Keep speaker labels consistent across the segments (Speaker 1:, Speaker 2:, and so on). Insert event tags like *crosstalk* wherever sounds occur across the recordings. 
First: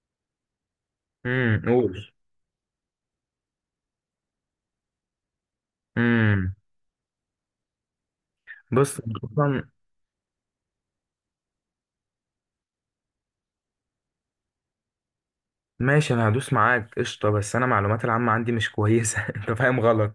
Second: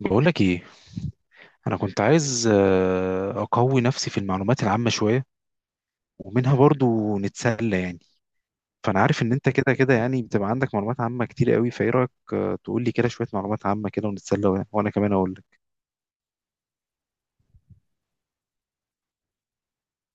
Speaker 1: بقولك ايه؟ انا كنت
Speaker 2: قول.
Speaker 1: عايز اقوي نفسي في المعلومات العامه شويه،
Speaker 2: امم
Speaker 1: ومنها برضو نتسلى يعني. فانا
Speaker 2: بص، أنا
Speaker 1: عارف ان انت
Speaker 2: اصلا.
Speaker 1: كده كده يعني بتبقى عندك معلومات عامه كتير قوي، فايه رايك تقول لي كده شويه معلومات عامه كده ونتسلى وانا كمان اقول لك.
Speaker 2: ماشي، انا هدوس معاك قشطه، بس انا معلومات العامه عندي مش كويسه *laughs* انت فاهم غلط.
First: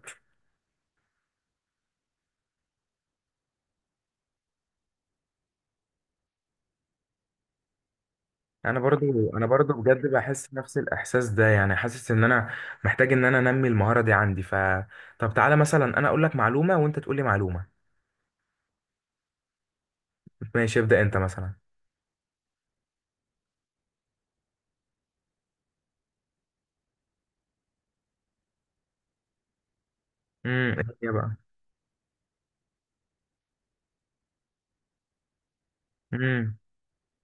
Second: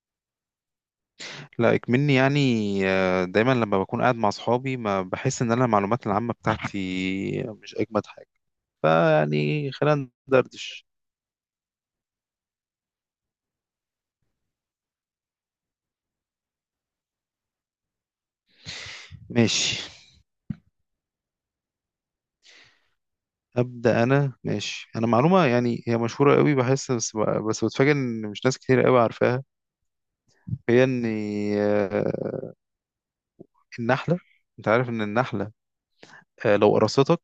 Speaker 1: لا اكمني يعني. دايما لما بكون قاعد مع اصحابي ما بحس ان انا المعلومات العامه بتاعتي مش اجمد حاجه.
Speaker 2: انا برضو
Speaker 1: فيعني
Speaker 2: بجد
Speaker 1: خلينا
Speaker 2: بحس نفس
Speaker 1: ندردش.
Speaker 2: الاحساس ده، يعني حاسس ان انا محتاج ان انا انمي المهاره دي عندي ف طب تعالى مثلا انا اقول لك معلومه وانت تقول لي معلومه.
Speaker 1: ماشي.
Speaker 2: ماشي، ابدا، انت مثلا.
Speaker 1: أبدأ أنا. ماشي. أنا معلومة يعني، هي مشهورة قوي بحس، بس بتفاجئ إن مش ناس كتير قوي عارفاها.
Speaker 2: ايه
Speaker 1: هي إن
Speaker 2: هي بقى؟
Speaker 1: آه، النحلة، أنت عارف إن النحلة،
Speaker 2: امم.
Speaker 1: لو قرصتك،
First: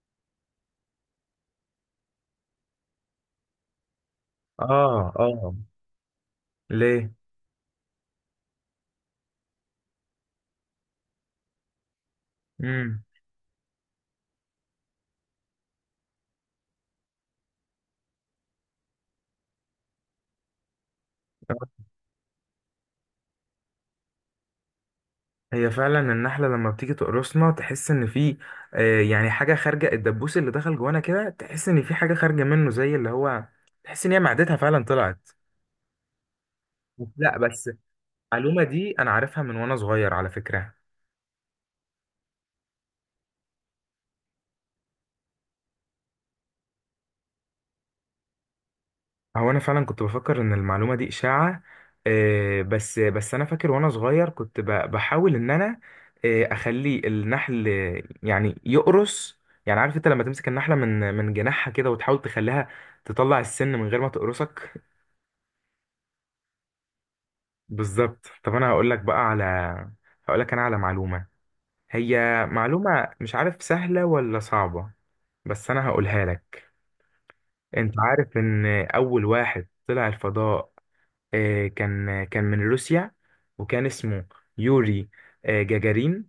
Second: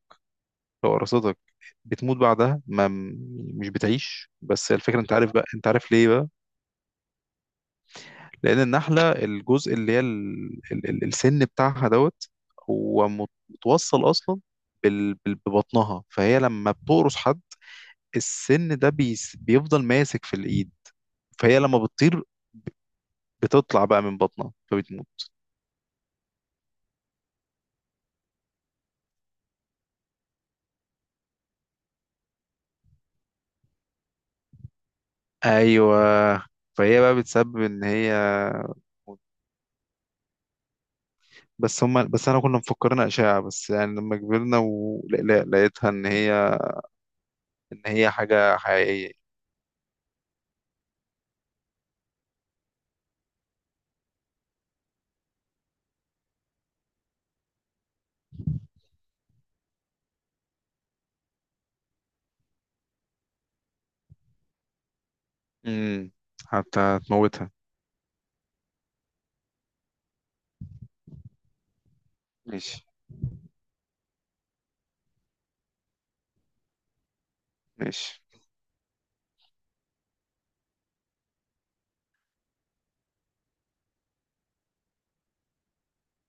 Speaker 1: لو قرصتك بتموت بعدها ما، مش بتعيش. بس الفكرة،
Speaker 2: اه،
Speaker 1: أنت عارف بقى،
Speaker 2: اه.
Speaker 1: أنت عارف ليه بقى؟
Speaker 2: ليه؟
Speaker 1: لأن النحلة الجزء اللي هي السن بتاعها دوت،
Speaker 2: امم.
Speaker 1: هو متوصل أصلا ببطنها. فهي لما بتقرص حد، السن ده بيفضل ماسك في الإيد، فهي لما بتطير بتطلع بقى من بطنها فبتموت.
Speaker 2: هي فعلا النحلة لما بتيجي تقرصنا تحس ان في يعني حاجة خارجة، الدبوس اللي دخل جوانا كده تحس ان في حاجة خارجة منه، زي اللي هو تحس ان هي معدتها فعلا طلعت.
Speaker 1: ايوه. فهي بقى
Speaker 2: لا،
Speaker 1: بتسبب
Speaker 2: بس
Speaker 1: ان هي.
Speaker 2: المعلومة دي انا عارفها من وانا صغير على فكرة.
Speaker 1: بس انا كنا مفكرين اشاعه، بس يعني لما كبرنا ولقيتها ان هي، ان هي حاجه حقيقيه.
Speaker 2: هو انا فعلا كنت بفكر ان المعلومة دي اشاعة، بس انا فاكر وانا صغير كنت بحاول ان انا اخلي النحل، يعني يقرص. يعني عارف انت لما تمسك النحلة من جناحها كده وتحاول تخليها تطلع السن من غير ما تقرصك.
Speaker 1: امم. حتى هتموتها.
Speaker 2: بالظبط. طب انا هقول لك بقى على، هقول لك انا على معلومة. هي
Speaker 1: ماشي.
Speaker 2: معلومة مش عارف سهلة ولا صعبة، بس انا هقولها لك. انت
Speaker 1: ماشي.
Speaker 2: عارف ان اول واحد طلع الفضاء كان من روسيا، وكان اسمه يوري جاجارين.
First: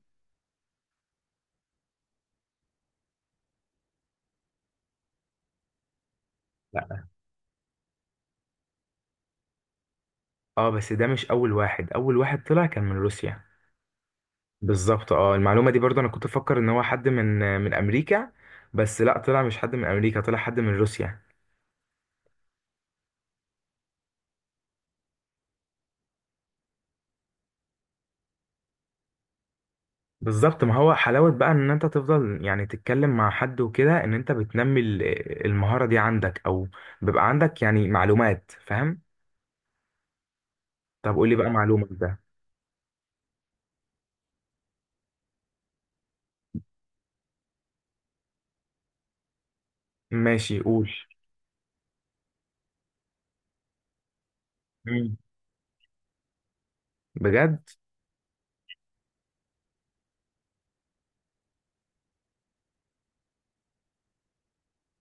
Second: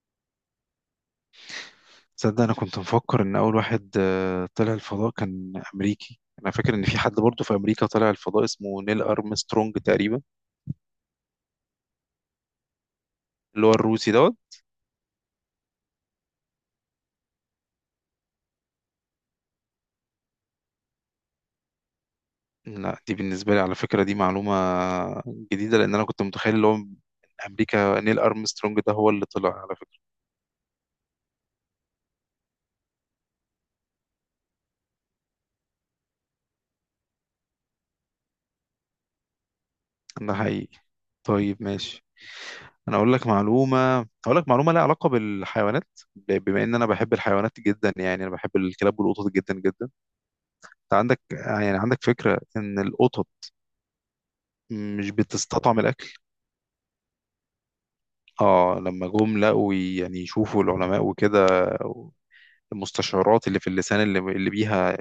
Speaker 1: تصدق انا كنت مفكر ان اول واحد طلع الفضاء كان امريكي، انا فاكر ان في
Speaker 2: لا.
Speaker 1: حد برضه في امريكا طلع الفضاء اسمه نيل ارمسترونج تقريبا.
Speaker 2: اه، بس ده مش اول واحد، اول واحد طلع كان من روسيا.
Speaker 1: اللي هو الروسي دوت.
Speaker 2: بالظبط. اه، المعلومة دي برضه انا كنت افكر ان هو حد من امريكا، بس لا، طلع مش حد من امريكا، طلع حد من روسيا.
Speaker 1: لا، دي بالنسبة لي على فكرة دي معلومة جديدة، لأن أنا كنت متخيل اللي هو من أمريكا نيل أرمسترونج ده هو اللي طلع على فكرة.
Speaker 2: بالظبط. ما هو حلاوة بقى ان انت تفضل يعني تتكلم مع حد وكده، ان انت بتنمي المهارة دي عندك، او بيبقى عندك يعني معلومات، فاهم؟
Speaker 1: ده حقيقي.
Speaker 2: طب قول لي بقى،
Speaker 1: طيب
Speaker 2: معلومة
Speaker 1: ماشي.
Speaker 2: ده.
Speaker 1: أنا أقول لك معلومة. أقول لك معلومة لها علاقة بالحيوانات، بما إن أنا بحب الحيوانات جدا، يعني أنا بحب الكلاب والقطط جدا جدا.
Speaker 2: ماشي، قول.
Speaker 1: أنت عندك يعني عندك فكرة إن القطط مش
Speaker 2: مم.
Speaker 1: بتستطعم الأكل؟
Speaker 2: بجد؟
Speaker 1: آه لما جم لقوا يعني، يشوفوا العلماء وكده، المستشعرات اللي في اللسان، اللي بيها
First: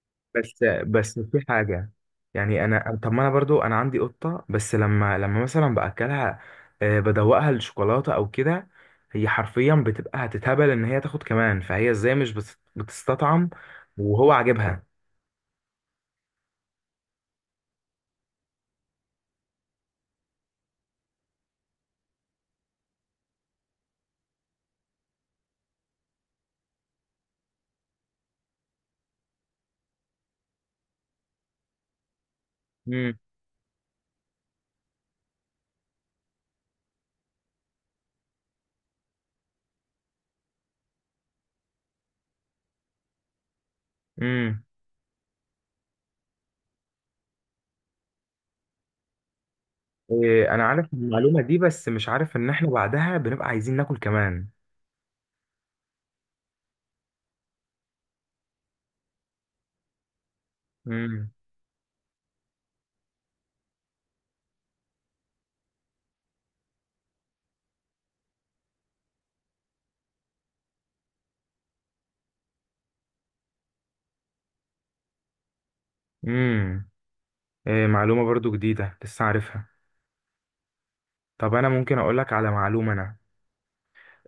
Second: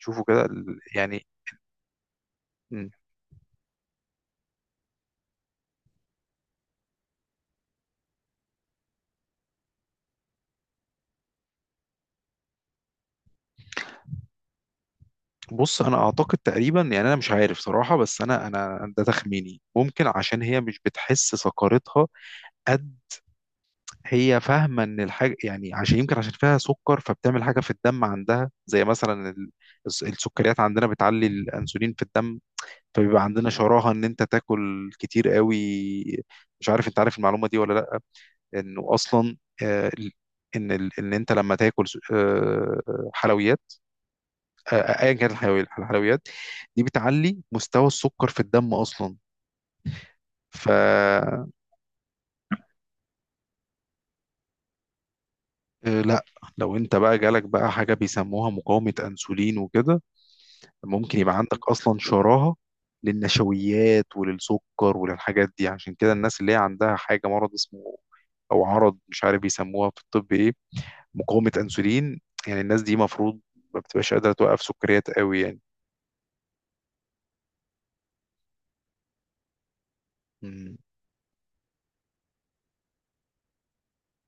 Speaker 1: يشوفوا كده
Speaker 2: بس بس
Speaker 1: يعني.
Speaker 2: في حاجة، يعني انا، طب ما انا برضو انا عندي قطة، بس لما مثلا باكلها بدوقها الشوكولاتة او كده، هي حرفيا بتبقى هتتهبل ان هي تاخد كمان، فهي ازاي مش بتستطعم وهو عاجبها؟
Speaker 1: بص انا اعتقد تقريبا، يعني انا مش عارف صراحه، بس انا ده تخميني، ممكن عشان هي مش بتحس سكرتها قد. هي فاهمه ان الحاجه يعني، عشان يمكن عشان فيها سكر فبتعمل حاجه في الدم عندها زي مثلا السكريات عندنا بتعلي الانسولين في الدم، فبيبقى عندنا شراهه ان انت تاكل كتير قوي. مش عارف انت عارف المعلومه دي ولا لا؟ انه اصلا آه، ال- ان ان انت لما تاكل حلويات،
Speaker 2: مم.
Speaker 1: آه، ايا كانت الحلويات دي بتعلي مستوى السكر في الدم اصلا.
Speaker 2: إيه، انا
Speaker 1: ف
Speaker 2: عارف المعلومه
Speaker 1: آه،
Speaker 2: دي، بس مش عارف ان احنا بعدها بنبقى عايزين ناكل كمان.
Speaker 1: لا، لو انت بقى جالك بقى حاجه بيسموها مقاومه انسولين وكده، ممكن
Speaker 2: امم.
Speaker 1: يبقى عندك اصلا شراهه للنشويات وللسكر وللحاجات دي. عشان كده الناس اللي هي عندها حاجه، مرض اسمه، او عرض مش عارف بيسموها في الطب ايه، مقاومه انسولين، يعني الناس دي مفروض ما بتبقاش قادره توقف سكريات قوي يعني.
Speaker 2: امم. إيه، معلومه برضو جديده لسه عارفها.
Speaker 1: مم.
Speaker 2: طب انا ممكن اقول لك على معلومه انا،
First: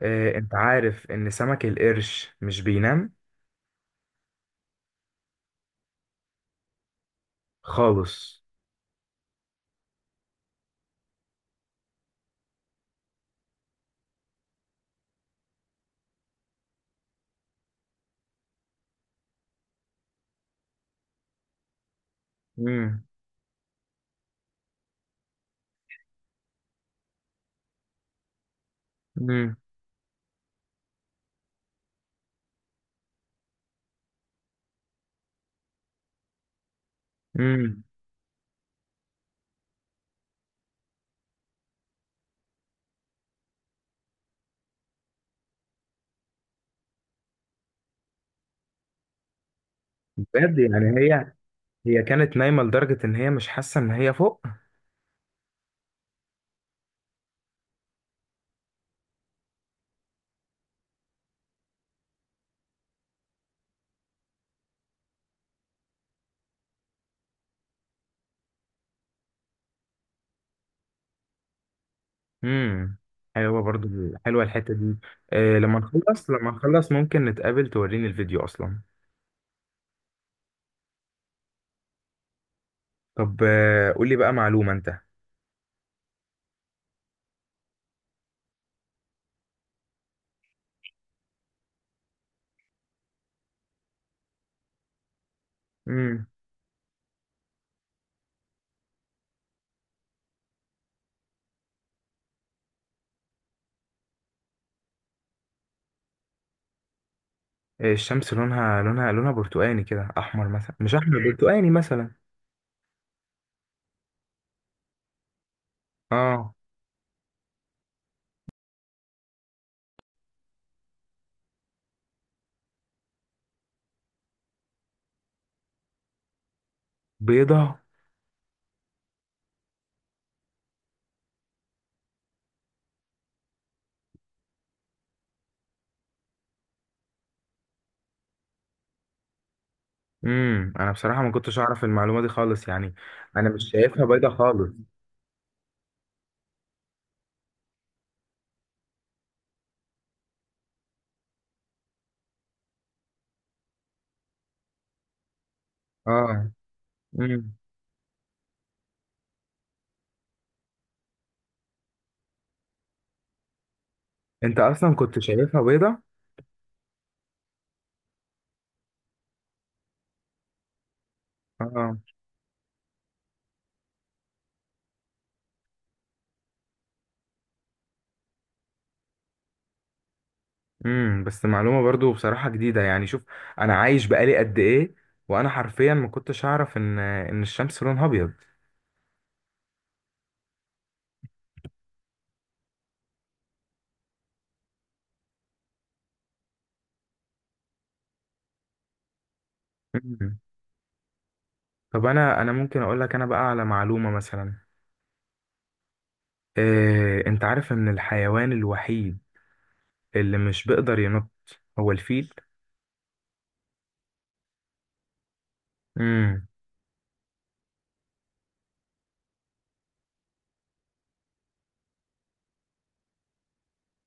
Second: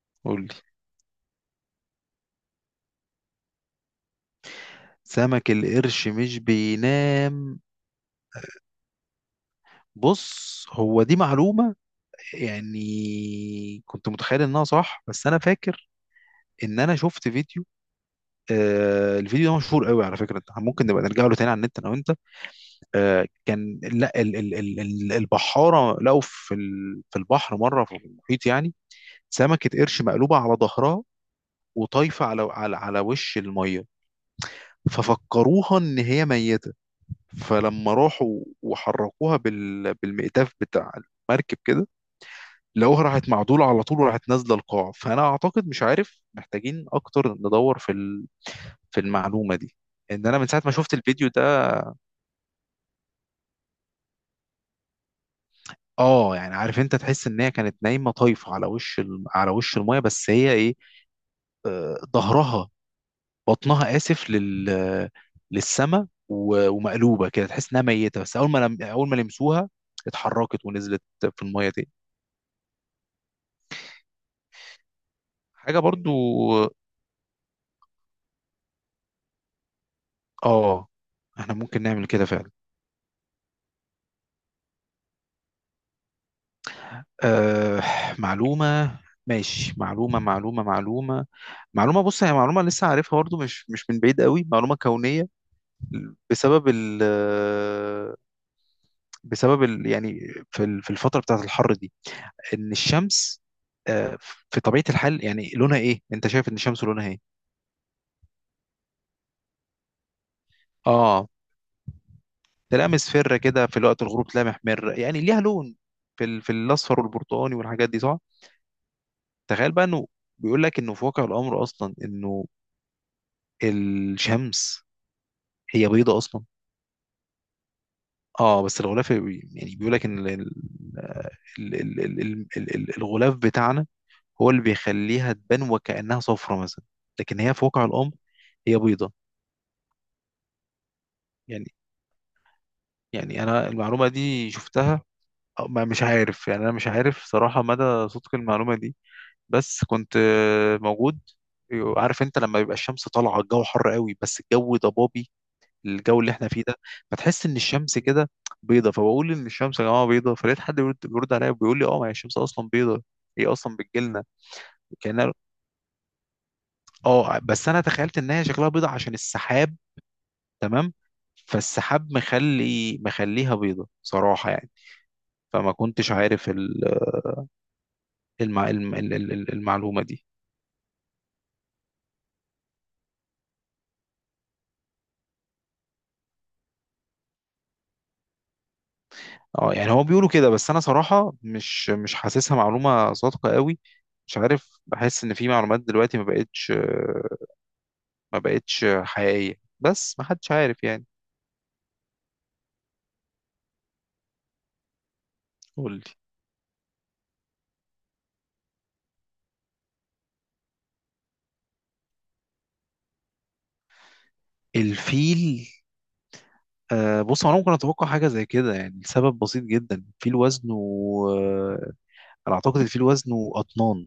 Speaker 2: إيه،
Speaker 1: قولي.
Speaker 2: انت عارف ان سمك القرش مش بينام
Speaker 1: سمك القرش مش بينام؟
Speaker 2: خالص؟
Speaker 1: بص هو دي معلومة يعني كنت متخيل انها صح، بس انا فاكر ان انا شفت فيديو، آه الفيديو ده مشهور قوي على فكرة، ممكن نبقى نرجع له تاني على النت انا وانت.
Speaker 2: امم.
Speaker 1: آه كان، لا ال ال ال ال البحارة لقوا في ال، في البحر مرة في المحيط يعني،
Speaker 2: امم.
Speaker 1: سمكة قرش مقلوبة على ظهرها وطايفة على وش المية، ففكروها ان هي ميتة.
Speaker 2: امم.
Speaker 1: فلما راحوا وحركوها بالمئتاف بتاع المركب كده، لقوها راحت معدولة على طول وراحت نازلة القاع. فأنا أعتقد مش عارف محتاجين أكتر ندور في في المعلومة دي، إن أنا من
Speaker 2: بجد؟
Speaker 1: ساعة ما شفت
Speaker 2: يعني
Speaker 1: الفيديو
Speaker 2: هي،
Speaker 1: ده.
Speaker 2: هي كانت نايمه لدرجه ان هي مش حاسه ان هي فوق؟
Speaker 1: آه يعني، عارف أنت تحس إن هي كانت نايمة طايفة على وش ال، على وش المية، بس هي إيه، ظهرها، بطنها آسف، للسما، و... ومقلوبة كده تحس إنها ميتة. بس أول ما لمسوها اتحركت ونزلت في المية تاني.
Speaker 2: امم. حلوه برضو، حلوه الحته دي. إيه، لما
Speaker 1: حاجة برضو
Speaker 2: نخلص، لما نخلص ممكن نتقابل توريني الفيديو اصلا.
Speaker 1: آه، إحنا ممكن نعمل كده فعلا.
Speaker 2: طب قولي بقى معلومه انت.
Speaker 1: أه معلومة. ماشي معلومة. بص هي معلومة لسه عارفها برضه، مش من بعيد قوي. معلومة كونية
Speaker 2: امم
Speaker 1: بسبب ال، يعني في في الفترة بتاعة الحر دي، إن الشمس آه، في طبيعة الحال يعني لونها إيه؟ أنت شايف إن الشمس لونها إيه؟
Speaker 2: الشمس لونها، لونها، لونها برتقاني كده، احمر مثلا، مش احمر، مم،
Speaker 1: آه
Speaker 2: برتقاني مثلا.
Speaker 1: تلاقيها مصفرة كده، في وقت الغروب تلاقيها محمرة، يعني ليها لون في ال، في
Speaker 2: اه.
Speaker 1: الأصفر والبرتقاني والحاجات دي صح؟ تخيل بقى إنه بيقول لك إنه في واقع الأمر أصلا إنه الشمس هي بيضة أصلا.
Speaker 2: بيضة؟
Speaker 1: اه بس الغلاف يعني بيقول لك ان ال- الغلاف بتاعنا هو اللي بيخليها تبان وكأنها صفرة مثلا، لكن هي في واقع الأمر هي بيضة.
Speaker 2: انا بصراحة ما كنتش
Speaker 1: يعني
Speaker 2: اعرف المعلومة دي خالص يعني. انا
Speaker 1: أنا
Speaker 2: مش شايفها
Speaker 1: المعلومة
Speaker 2: بيضة
Speaker 1: دي
Speaker 2: خالص.
Speaker 1: شفتها، أو مش عارف يعني، أنا مش عارف صراحة مدى صدق المعلومة دي. بس كنت موجود. عارف انت لما بيبقى الشمس طالعة، الجو حر قوي بس الجو ضبابي، الجو اللي احنا
Speaker 2: اه.
Speaker 1: فيه ده، فتحس ان
Speaker 2: امم.
Speaker 1: الشمس كده بيضه. فبقول ان الشمس يا جماعه بيضه، فلقيت حد بيرد عليا وبيقول لي اه، ما هي الشمس اصلا بيضه، هي اصلا بتجيلنا
Speaker 2: انت اصلا كنت
Speaker 1: كانها.
Speaker 2: شايفها بيضة؟
Speaker 1: اه بس انا تخيلت ان هي شكلها بيضه عشان السحاب، تمام.
Speaker 2: اه.
Speaker 1: فالسحاب مخلي بيضه صراحه يعني. فما كنتش عارف المعلومه دي.
Speaker 2: بس معلومة برضو بصراحة جديدة. يعني شوف، انا عايش بقالي قد ايه وانا حرفيا ما كنتش اعرف ان الشمس لونها ابيض.
Speaker 1: اه يعني هو بيقولوا كده، بس انا صراحه مش، مش حاسسها معلومه صادقه قوي. مش عارف، بحس ان في معلومات دلوقتي ما بقتش، حقيقية، بس ما
Speaker 2: امم.
Speaker 1: حدش عارف يعني.
Speaker 2: طب انا ممكن اقول لك انا بقى على معلومة مثلا.
Speaker 1: قول لي.
Speaker 2: إيه، انت عارف ان الحيوان الوحيد اللي مش بيقدر ينط هو الفيل.
Speaker 1: الفيل؟
Speaker 2: امم
Speaker 1: آه بص انا ممكن اتوقع حاجه زي كده، يعني السبب بسيط جدا، الفيل وزنه آه انا اعتقد الفيل وزنه اطنان.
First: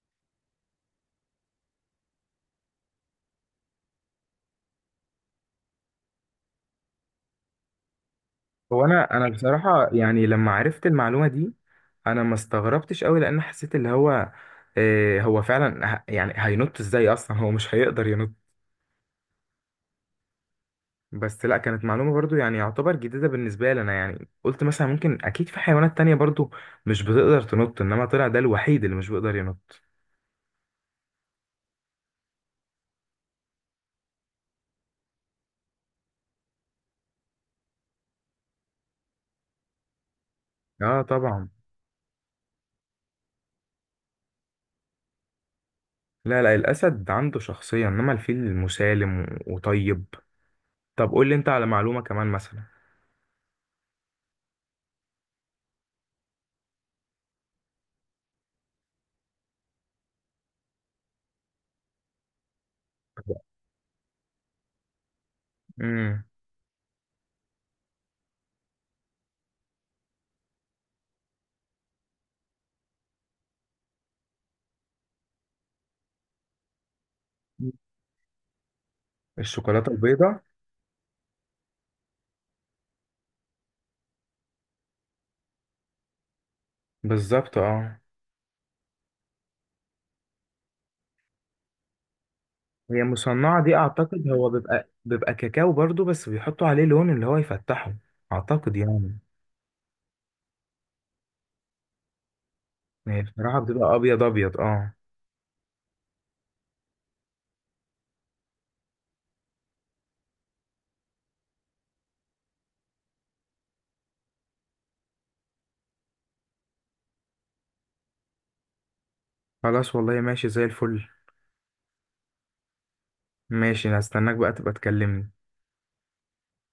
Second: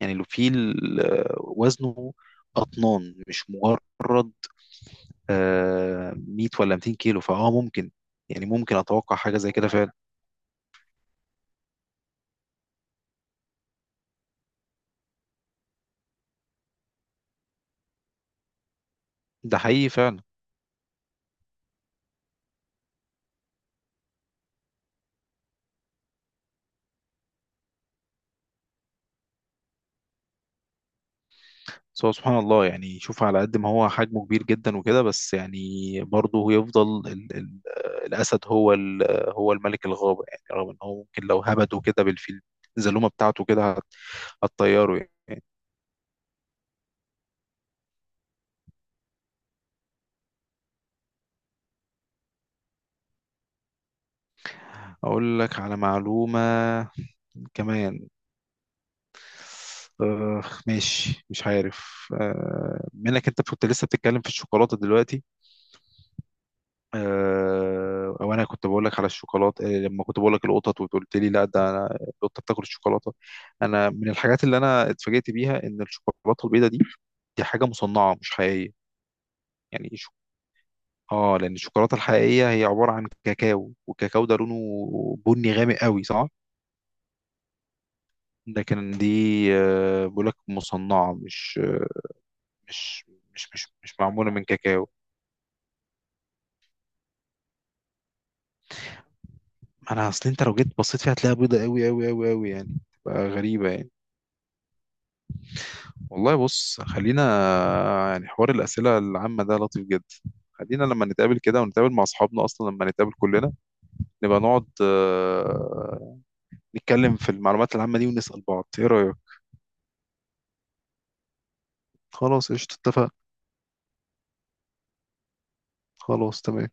Speaker 1: يعني الفيل وزنه اطنان، مش مجرد 100 ولا 200 كيلو، فاه ممكن. يعني ممكن
Speaker 2: هو انا
Speaker 1: اتوقع
Speaker 2: انا
Speaker 1: حاجه زي كده
Speaker 2: بصراحه،
Speaker 1: فعلا.
Speaker 2: يعني لما عرفت المعلومه دي انا ما استغربتش قوي، لان حسيت اللي هو إيه، هو فعلا يعني هينط ازاي اصلا؟ هو مش هيقدر ينط.
Speaker 1: ده حقيقي فعلا.
Speaker 2: بس لا، كانت معلومه برضو يعني يعتبر جديده بالنسبه لي انا، يعني قلت مثلا ممكن اكيد في حيوانات تانية برضو مش بتقدر تنط، انما طلع ده الوحيد اللي مش بيقدر ينط.
Speaker 1: بس هو سبحان الله يعني، شوف على قد ما هو حجمه كبير جدا وكده، بس يعني برضه يفضل ال ال الأسد هو هو الملك الغابة. يعني رغم إن هو
Speaker 2: اه،
Speaker 1: ممكن لو
Speaker 2: طبعا.
Speaker 1: هبده كده بالفيل، الزلومة بتاعته كده هتطيره يعني.
Speaker 2: لا، لا، الاسد عنده شخصيه، انما الفيل مسالم وطيب. طب قول لي انت على معلومه كمان مثلا.
Speaker 1: أقول لك على معلومة كمان. آه ماشي، مش عارف آه منك، أنت كنت لسه بتتكلم في الشوكولاتة دلوقتي
Speaker 2: امم
Speaker 1: وانا كنت بقول لك على الشوكولاته. لما كنت بقول لك القطط وقلت لي لا، ده أنا القطه بتاكل الشوكولاته. انا من الحاجات اللي انا اتفاجئت بيها ان الشوكولاته البيضاء دي، دي حاجه مصنعه مش حقيقيه.
Speaker 2: الشوكولاتة
Speaker 1: يعني
Speaker 2: البيضاء؟
Speaker 1: اه لان الشوكولاته الحقيقيه هي عباره عن كاكاو، والكاكاو ده لونه بني غامق قوي صح؟
Speaker 2: بالظبط، اه.
Speaker 1: لكن دي بقول لك مصنعه،
Speaker 2: هي
Speaker 1: مش
Speaker 2: مصنعة دي،
Speaker 1: مش
Speaker 2: أعتقد
Speaker 1: معموله من
Speaker 2: هو بيبقى
Speaker 1: كاكاو.
Speaker 2: بيبقى كاكاو برضو، بس بيحطوا عليه لون اللي هو يفتحه، أعتقد يعني.
Speaker 1: انا اصل انت لو جيت بصيت فيها هتلاقيها بيضاء قوي قوي قوي قوي يعني،
Speaker 2: هي
Speaker 1: تبقى
Speaker 2: بصراحة
Speaker 1: غريبه يعني.
Speaker 2: بتبقى أبيض أبيض، اه.
Speaker 1: والله بص خلينا، يعني حوار الأسئلة العامة ده لطيف جدا. خلينا لما نتقابل كده ونتقابل مع أصحابنا، أصلا لما نتقابل كلنا نبقى نقعد نتكلم في المعلومات العامة دي ونسأل بعض، إيه رأيك؟
Speaker 2: خلاص، والله ماشي زي الفل.
Speaker 1: خلاص قشطة اتفقنا.
Speaker 2: ماشي، هستناك بقى تبقى تكلمني.
Speaker 1: خلاص تمام.